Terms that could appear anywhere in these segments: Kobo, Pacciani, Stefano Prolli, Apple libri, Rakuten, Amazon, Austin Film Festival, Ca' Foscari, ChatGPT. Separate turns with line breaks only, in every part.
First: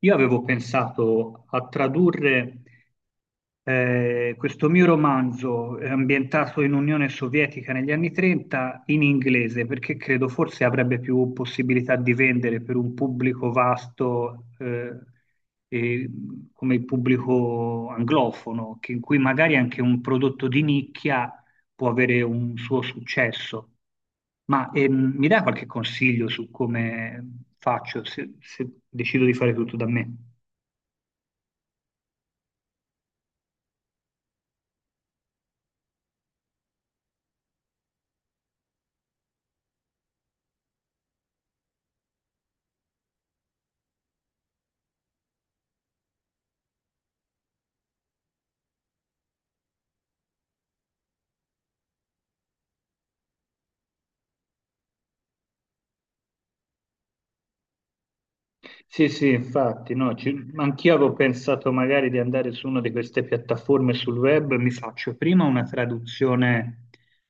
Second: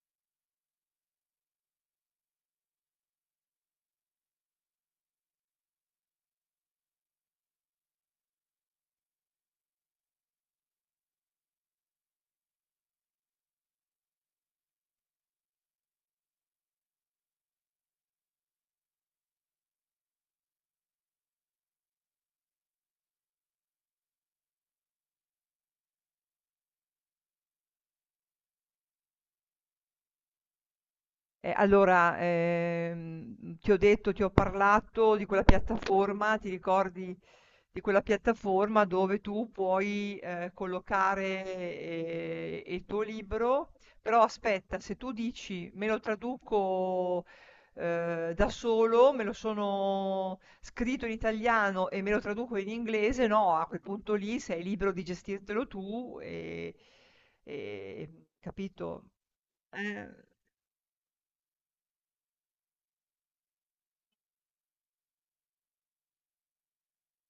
Io avevo pensato a tradurre questo mio romanzo ambientato in Unione Sovietica negli anni 30 in inglese, perché credo forse avrebbe più possibilità di vendere per un pubblico vasto e, come il pubblico anglofono, in cui magari anche un prodotto di nicchia può avere un suo successo. Ma mi dai qualche consiglio su come faccio se decido di fare tutto da me?
Allora, ti ho detto, ti ho parlato di quella piattaforma. Ti ricordi di quella piattaforma dove tu puoi collocare il tuo libro? Però aspetta, se tu dici "me lo traduco da solo, me lo sono scritto in italiano e me lo traduco in inglese", no, a quel punto lì sei libero di gestirtelo tu e- capito?
Sì, sì, infatti, no,
Eh,
anch'io avevo pensato magari di andare su una di queste piattaforme sul web, mi faccio prima una traduzione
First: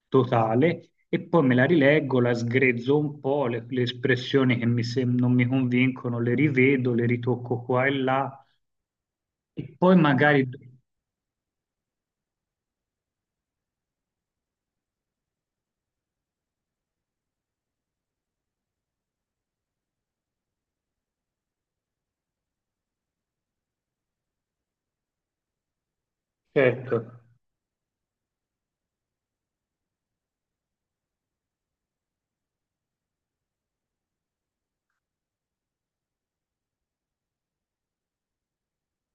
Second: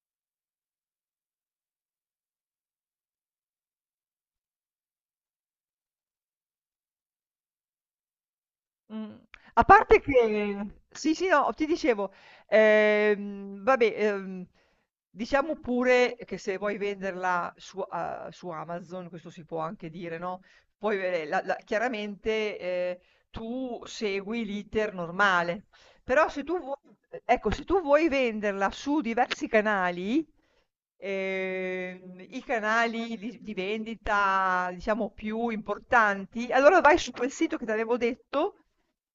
totale e poi me la rileggo, la sgrezzo un po', le espressioni che non mi convincono le rivedo, le ritocco qua e là
Mh. A
e poi
parte
magari...
che sì, sì, no, ti dicevo, vabbè, diciamo pure che se vuoi venderla su Amazon, questo si può anche dire, no, puoi ve la la chiaramente. Tu segui l'iter normale, però se tu vuoi
Certo,
ecco, se tu vuoi venderla su diversi canali, i canali di vendita, diciamo, più importanti. Allora vai su quel sito che t'avevo detto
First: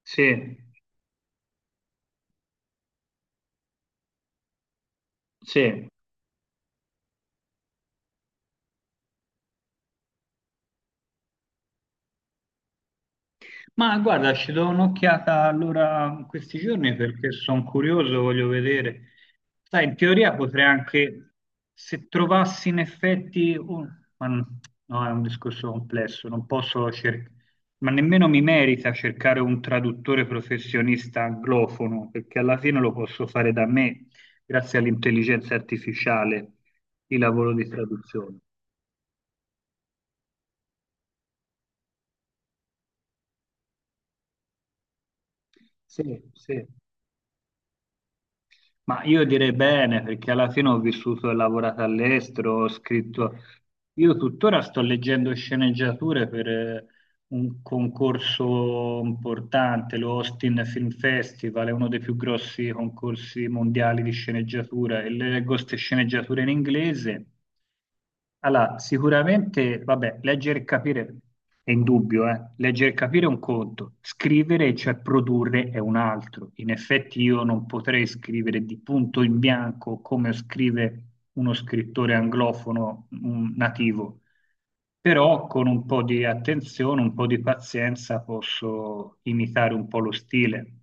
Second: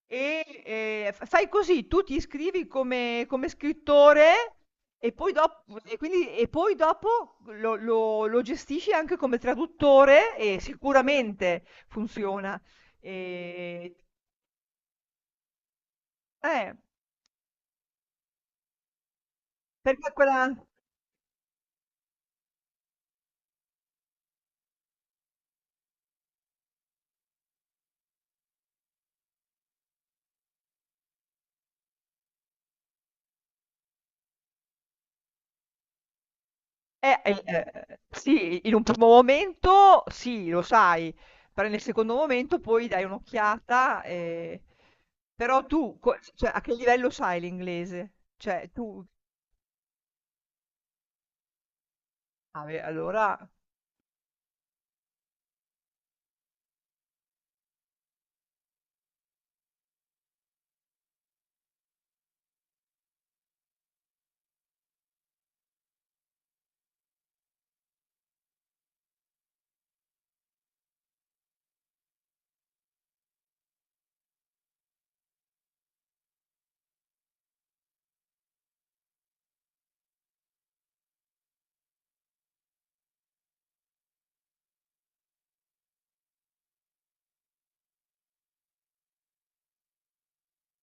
sì,
e, f fai così: tu ti iscrivi come scrittore e poi dop
sì.
e quindi e poi dopo lo gestisci anche come traduttore, e sicuramente funziona. Ehm,
Ma guarda, ci do un'occhiata allora in questi
eh,
giorni perché sono curioso, voglio vedere. Sai, in
Perché
teoria
quella.
potrei anche, se trovassi in effetti, ma n- no, è un discorso complesso, non posso cercare, ma nemmeno mi merita cercare un traduttore professionista anglofono, perché alla fine lo posso fare da me, grazie all'intelligenza artificiale, il lavoro di traduzione.
Sì, in un primo momento sì, lo sai. Però nel secondo momento poi dai un'occhiata. Però tu, co
Sì,
cioè, a
sì.
che livello sai l'inglese? Cioè
Ma
tu.
io direi bene, perché alla fine ho vissuto e lavorato all'estero,
Ah
ho
beh, allora.
scritto... Io tuttora sto leggendo sceneggiature per, un concorso importante, lo Austin Film Festival, è uno dei più grossi concorsi mondiali di sceneggiatura e leggo queste sceneggiature in inglese. Allora, sicuramente, vabbè, leggere e capire è indubbio, eh. Leggere e capire è un conto, scrivere, cioè produrre, è un altro. In effetti io non potrei scrivere di punto in bianco come scrive uno scrittore anglofono nativo però con un po' di attenzione, un po' di pazienza posso imitare un po' lo stile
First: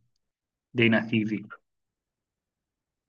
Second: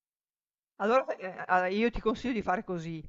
dei
Allora,
nativi.
a io ti consiglio di fare così:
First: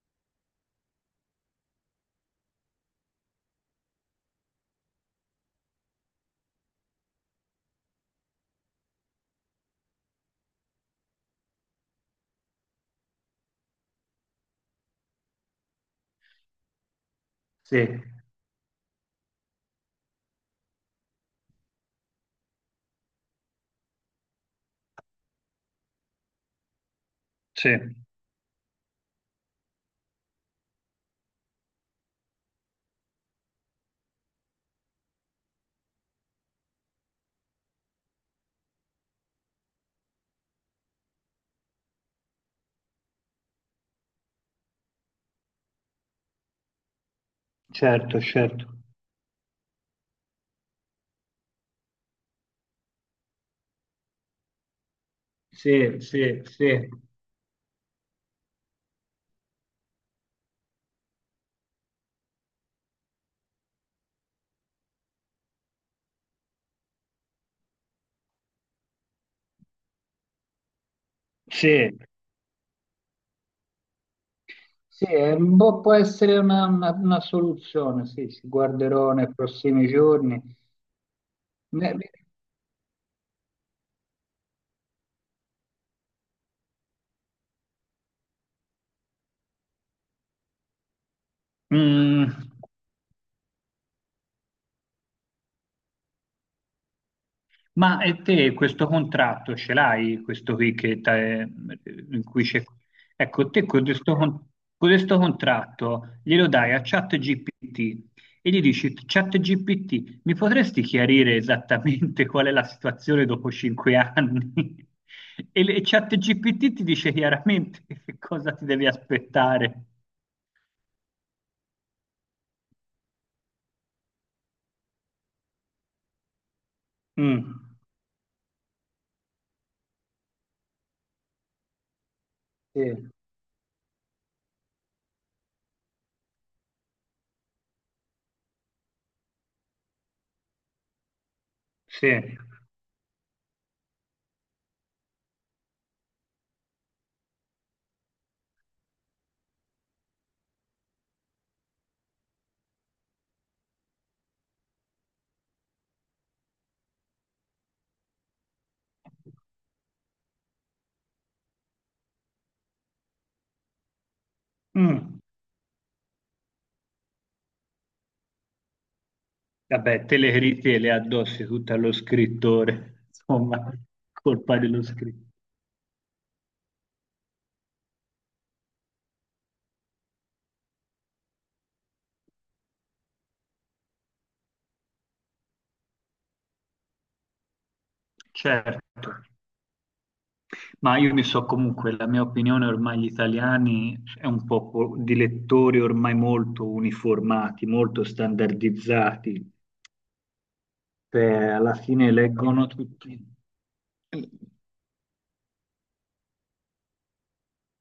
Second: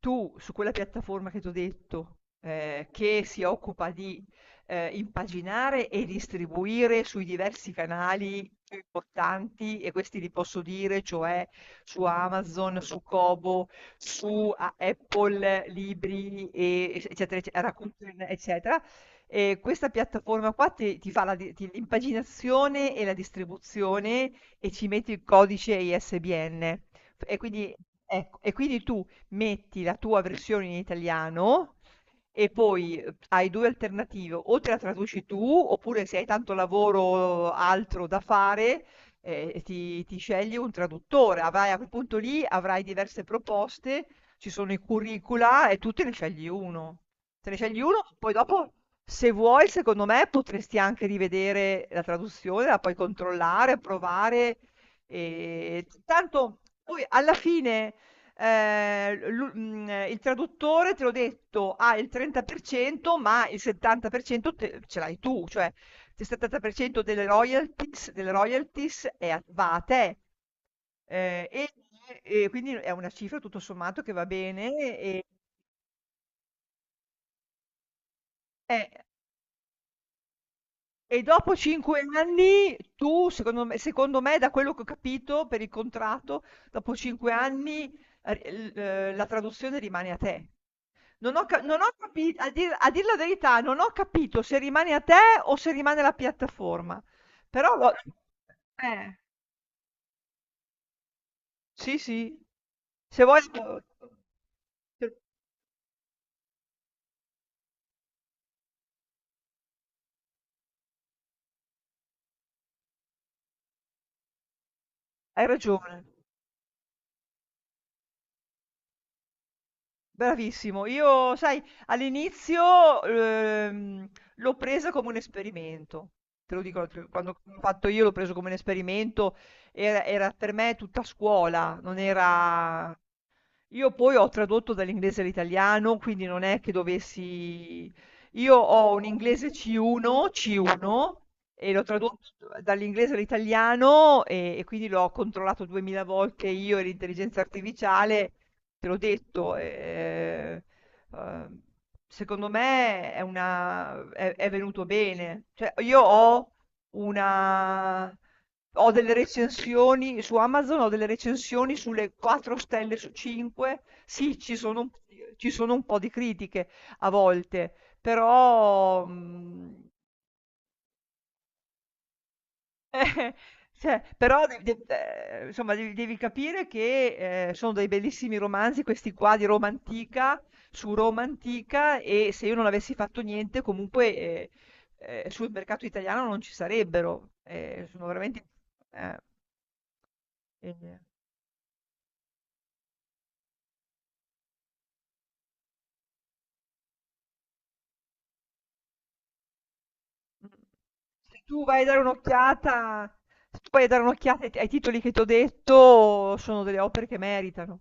tu su quella piattaforma che t'ho detto, che si occupa di, impaginare e distribuire sui diversi canali più importanti, e questi li posso dire, cioè su Amazon, su Kobo, su a Apple libri, e ec eccetera, ecce
Sì,
Rakuten, eccetera. Questa piattaforma qua ti fa la di ti l'impaginazione e la distribuzione, e ci metti il codice ISBN. F E
sì,
quindi, ecco, tu metti la tua versione in italiano. E poi hai 2 alternative: o te la traduci tu, oppure se hai tanto lavoro altro da fare, ti scegli un traduttore. Avrai a quel punto lì avrai diverse proposte, ci sono i curricula e tu te ne scegli 1. Te ne scegli 1,
certo,
poi
certo.
dopo, se vuoi, secondo me potresti anche rivedere la traduzione, la puoi controllare, provare. E
Sì, sì,
tanto
sì.
poi alla fine il traduttore, te l'ho detto, ha il 30%, ma il 70% ce l'hai tu, cioè il 70% delle royalties va a te. Eh, e,
Sì,
e quindi è una cifra tutto sommato che va bene.
sì, è un po' può essere una soluzione, sì, ci
Eh,
guarderò nei prossimi giorni.
E dopo
Ne-
5 anni, tu, secondo me, da quello che ho capito per il contratto, dopo 5 anni, la traduzione rimane a te. Non ho
Mm,
capito, a dir la verità, non ho capito se rimane a te o se rimane alla piattaforma. Però,
Ma e te questo
eh,
contratto ce l'hai? Questo qui
sì,
in
sì,
cui c'è...
se vuoi.
Ecco, te con questo contratto glielo dai a ChatGPT e gli dici, ChatGPT, mi potresti chiarire esattamente qual è la situazione dopo 5 anni?
Hai
E
ragione.
ChatGPT ti dice chiaramente che cosa ti devi aspettare.
Bravissimo. Io, sai, all'inizio, l'ho presa come un esperimento. Te lo dico, quando l'ho
Mm,
fatto io l'ho preso come un esperimento. Era per me tutta scuola, non era.
sì.
Io poi ho tradotto dall'inglese all'italiano, quindi non è che dovessi. Io ho un inglese C1, C1, e l'ho
Sì.
tradotto dall'inglese all'italiano, e quindi l'ho controllato duemila volte, io e l'intelligenza artificiale, te l'ho detto. Eh, Secondo me è venuto bene. Cioè, io una ho delle recensioni su Amazon, ho delle recensioni sulle 4 stelle su 5. Sì, ci sono, un-
Mm.
ci sono un po' di critiche a volte, però,
Vabbè, te le critiche le addossi tutte allo scrittore,
eh,
insomma,
cioè, però
colpa dello scrittore.
insomma, devi capire che sono dei bellissimi romanzi, questi qua di Roma antica, su Roma antica, e se io non avessi fatto niente, comunque sul mercato italiano non ci sarebbero. Sono veramente.
Certo,
eh.
ma
Eh,
io mi so comunque, la mia opinione ormai gli italiani è un popolo di lettori ormai molto uniformati, molto standardizzati.
mm. Se
Cioè,
tu
alla
vai a dare
fine leggono
un'occhiata,
tutti.
Se tu vai a dare un'occhiata ai titoli che ti ho detto, sono delle opere che meritano.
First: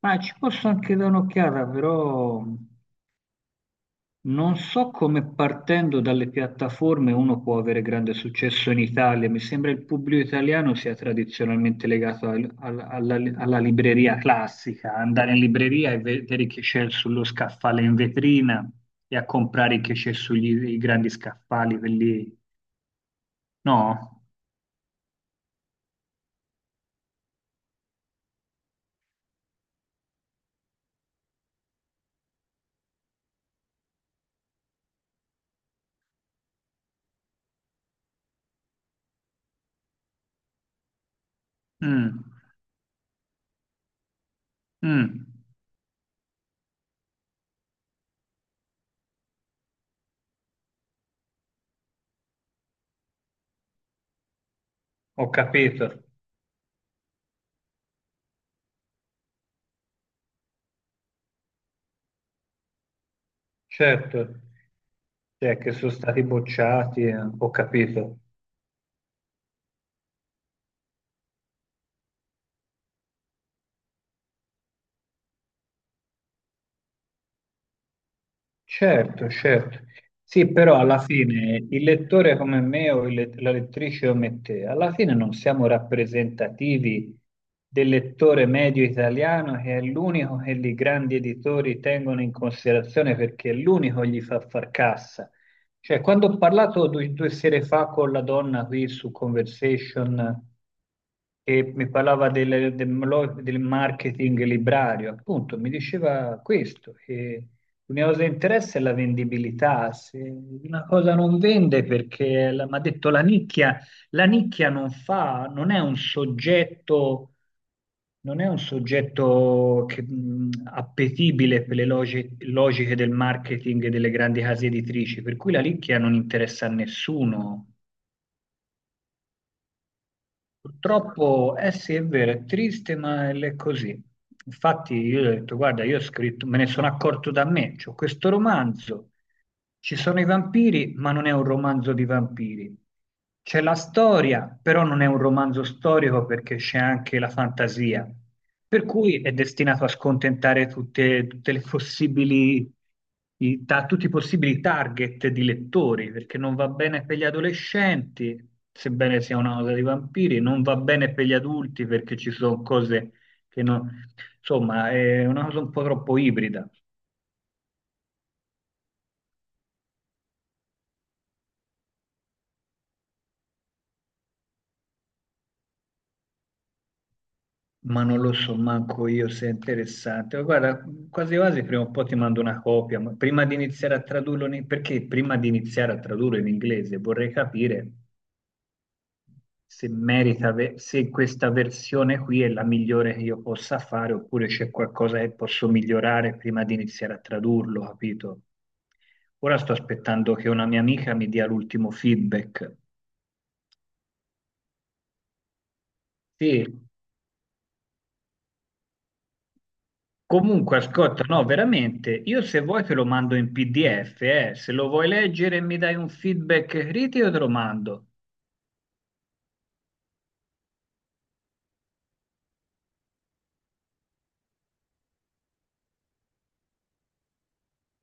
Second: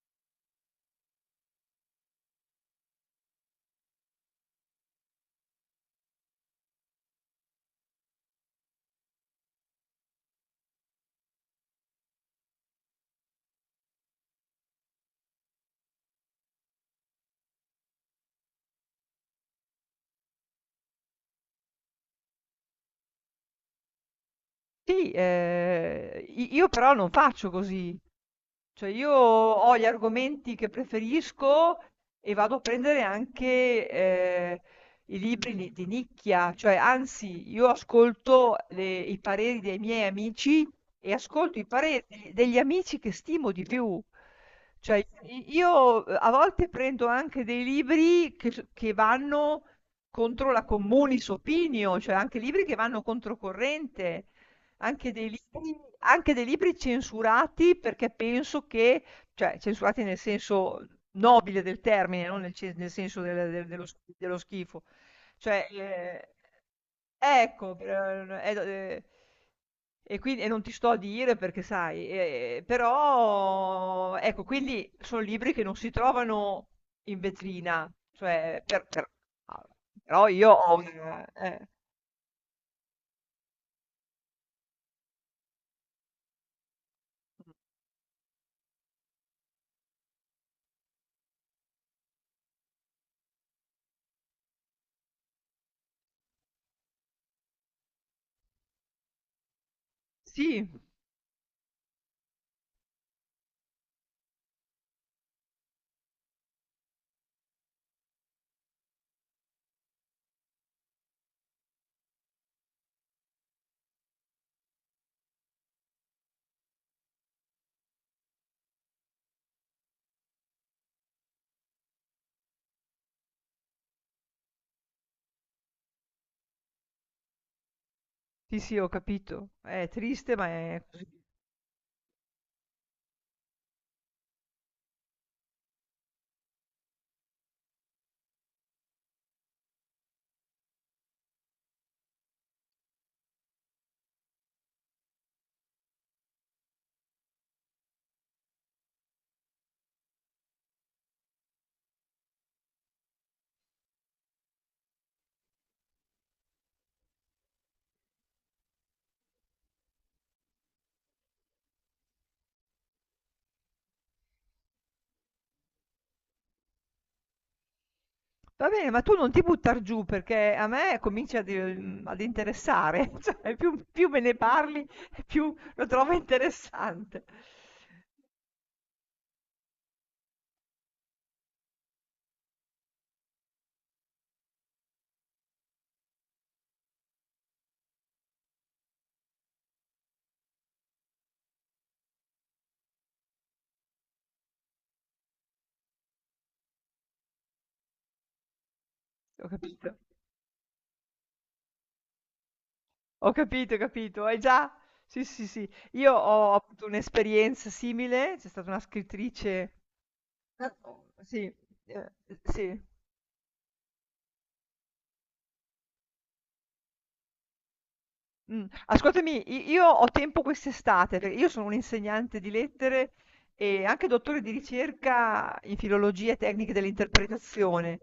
Ma ci posso anche dare un'occhiata, però non so come partendo dalle piattaforme uno può avere grande successo in Italia, mi sembra il pubblico italiano sia tradizionalmente legato alla libreria classica, andare in libreria e vedere che c'è sullo scaffale in vetrina e a comprare che c'è sugli i grandi scaffali, quelli... No?
Sì, io però non faccio così. Cioè io ho gli argomenti che preferisco e vado a prendere anche eh, i libri di nicchia, cioè, anzi, io ascolto i pareri dei miei amici e ascolto i pareri
Mm,
degli amici che stimo di più. Cioè,
mm,
io, a volte prendo anche dei libri che, che vanno contro la communis opinio, cioè anche libri che vanno controcorrente. Anche dei
ho
libri
capito,
anche dei libri censurati, perché penso che, cioè, censurati nel senso nobile del termine, non nel senso dello
certo,
schifo.
cioè
Cioè,
che sono stati bocciati, ho
ecco,
capito.
per e do non ti sto a dire perché, sai, però ecco, quindi son libri che non si trovano in vetrina, cioè
Certo,
a
certo.
però
Sì,
io ho
però alla
una.
fine il lettore come me o la lettrice come te, alla fine non siamo rappresentativi
Mh.
del lettore medio italiano che è l'unico che i grandi editori tengono in considerazione perché è l'unico che gli fa far cassa. Cioè, quando ho parlato due sere fa con la donna qui su Conversation
Sì.
che mi parlava del marketing librario, appunto, mi diceva questo, che l'unica cosa che interessa è la vendibilità. Se una cosa non vende perché, mi ha detto la nicchia non fa, non è un soggetto, non è un soggetto che, appetibile per le logiche del marketing e delle grandi case editrici, per cui la nicchia non interessa a nessuno.
Sì, sì, ho capito. È triste, ma è così.
Purtroppo, eh sì, è vero, è triste, ma è così. Infatti, io ho detto, guarda, io ho scritto, me ne sono accorto da me, c'ho questo romanzo, ci sono i vampiri, ma non è un romanzo di vampiri. C'è la storia, però non è un romanzo storico perché c'è anche la fantasia. Per cui è destinato a scontentare tutte, tutte le possibili, tutti i possibili target di lettori, perché non va bene per gli adolescenti, sebbene sia una cosa di vampiri, non va bene per gli adulti perché ci sono cose che non... Insomma, è una cosa un po' troppo ibrida,
Va bene, ma tu non ti buttar giù, perché a me comincia ad interessare, cioè più me ne parli, più lo trovo interessante.
ma non lo so manco io se è interessante. Ma guarda, quasi quasi prima o poi ti mando una copia, ma prima di iniziare a tradurlo, in... perché prima di iniziare a tradurlo in inglese vorrei capire se merita, se questa versione qui è la migliore che io possa fare, oppure c'è qualcosa che posso migliorare prima di iniziare a tradurlo, capito?
Ho
Ora sto
capito,
aspettando che una mia amica mi dia l'ultimo feedback.
ho capito, ho capito. Hai già? Sì, sì, sì. Io ho
Sì,
avuto un'esperienza simile. C'è stata una scrittrice. Ah,
comunque
oh,
ascolta,
sì,
no, veramente,
eh,
io se
sì.
vuoi te lo mando in PDF, eh. Se lo vuoi leggere e mi dai un feedback critico te lo mando.
Ascoltami, i io ho tempo quest'estate, perché io sono un'insegnante di lettere e anche dottore di ricerca in filologia e tecniche dell'interpretazione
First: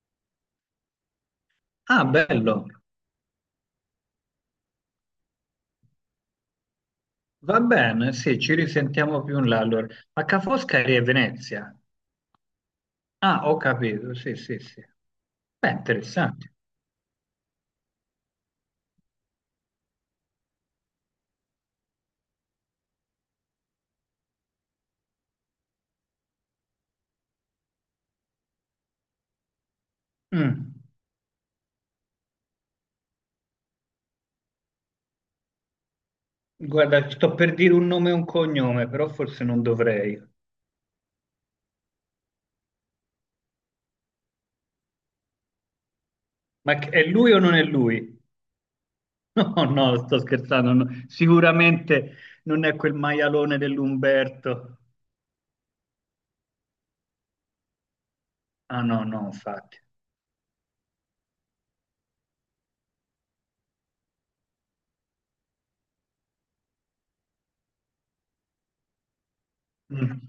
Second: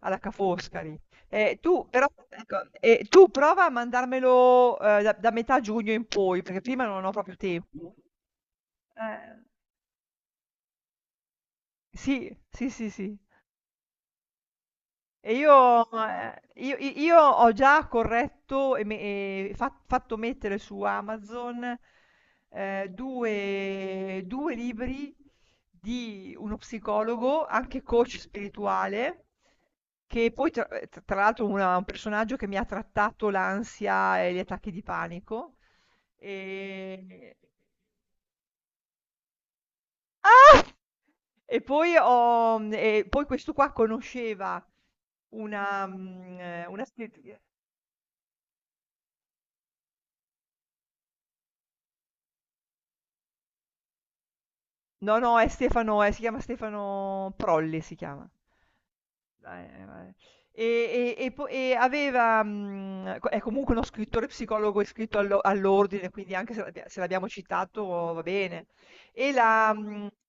alla Ca' Foscari. Tu
Ah,
però,
bello,
ecco, tu prova a mandarmelo, da metà giugno in poi, perché prima non ho proprio
va
tempo.
bene, sì, ci risentiamo
Eh,
più in là allora. Ma Ca' Foscari è Venezia?
sì, sì, sì, sì.
Ah, ho capito, sì, sì, sì.
E
Beh, interessante.
io ho già corretto e me e fa fatto mettere su Amazon, 2 2 libri di uno psicologo, anche coach spirituale, che poi, tra
Mm.
t tra l'altro una un personaggio che mi ha trattato l'ansia e gli attacchi di panico.
Guarda,
ehm
sto per dire un nome e un cognome, però forse non dovrei.
Ah! E poi questo qua conosceva una mhmm,
Ma
una
è lui o
scrittrice.
non è lui? No, no, sto scherzando. No. Sicuramente non è quel maialone dell'Umberto.
No, no, è Stefano, si chiama Stefano Prolli, si chiama.
Ah, no, no, infatti.
Vabbè. E è comunque uno scrittore psicologo iscritto all'ordine, quindi anche se se l'abbiamo citato va bene. E, la,
Mm.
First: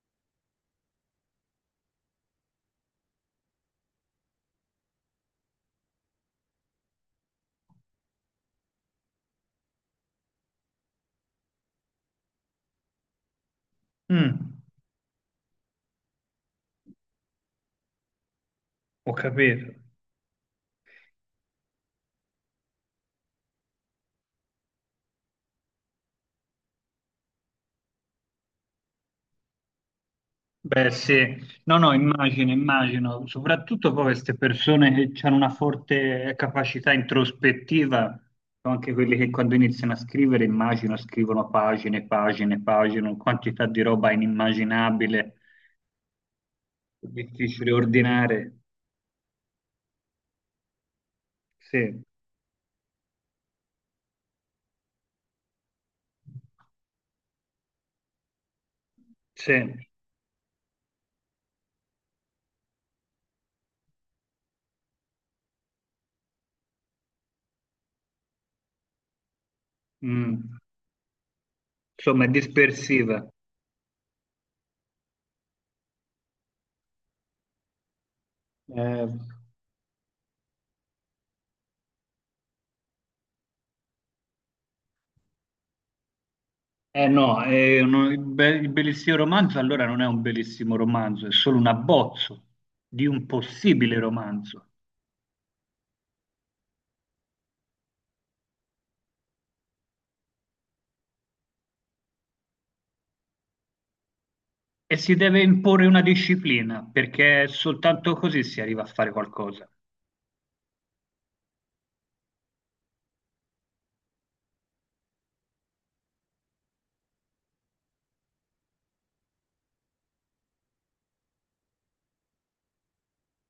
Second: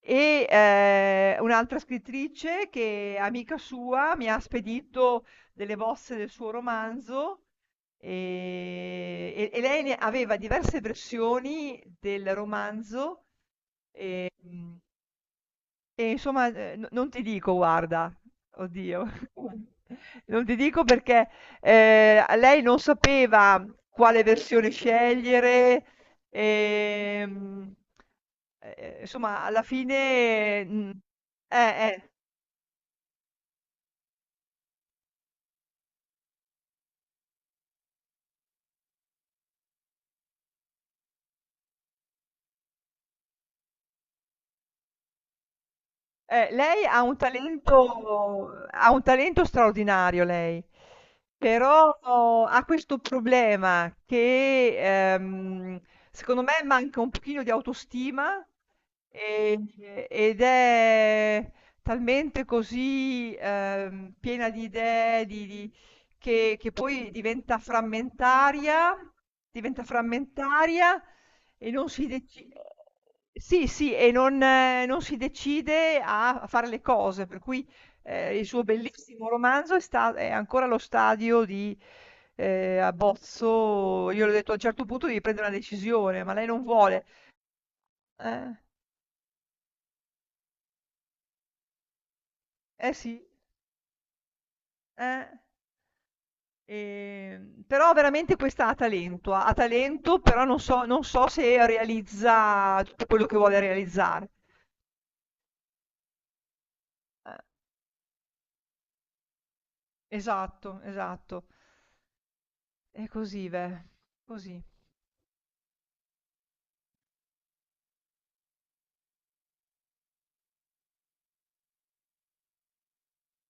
e Un'altra scrittrice, che è amica sua, mi ha spedito delle bozze del suo romanzo. E lei ne aveva diverse versioni del romanzo.
Mm.
ehm, e insomma, no, non ti dico, guarda, oddio,
Ho capito.
non ti dico perché. A lei non sapeva quale versione scegliere. ehm, insomma alla fine. Mhmm,
Beh, sì,
eh,
no, no,
eh.
immagino, immagino, soprattutto poi queste persone che hanno una forte capacità introspettiva, sono anche quelli che quando iniziano a scrivere, immagino, scrivono pagine, pagine, pagine, una quantità di roba inimmaginabile,
Lei
difficile ordinare.
ha un talento straordinario lei. Però
Sì,
oh, ha questo problema che ehm, secondo me manca un pochino di autostima
sì,
ed è talmente così, piena di idee che, poi diventa
mm.
frammentaria e non si
Insomma, è
deci
dispersiva.
sì, sì, e non si decide a fare le cose. Per cui, il suo
Eh,
bellissimo romanzo è ancora allo stadio di, abbozzo. Io le ho detto: "A un certo punto devi prendere una decisione", ma lei non vuole.
eh no, è
Eh,
il bellissimo romanzo allora non è un bellissimo romanzo, è solo un abbozzo
eh
di
sì.
un possibile romanzo.
eh. Però veramente questa ha talento, ha talento, però non so se realizza tutto quello che vuole realizzare.
E si deve imporre una disciplina,
Eh,
perché soltanto così si arriva a fare qualcosa.
esatto, esatto. È così, veh, così.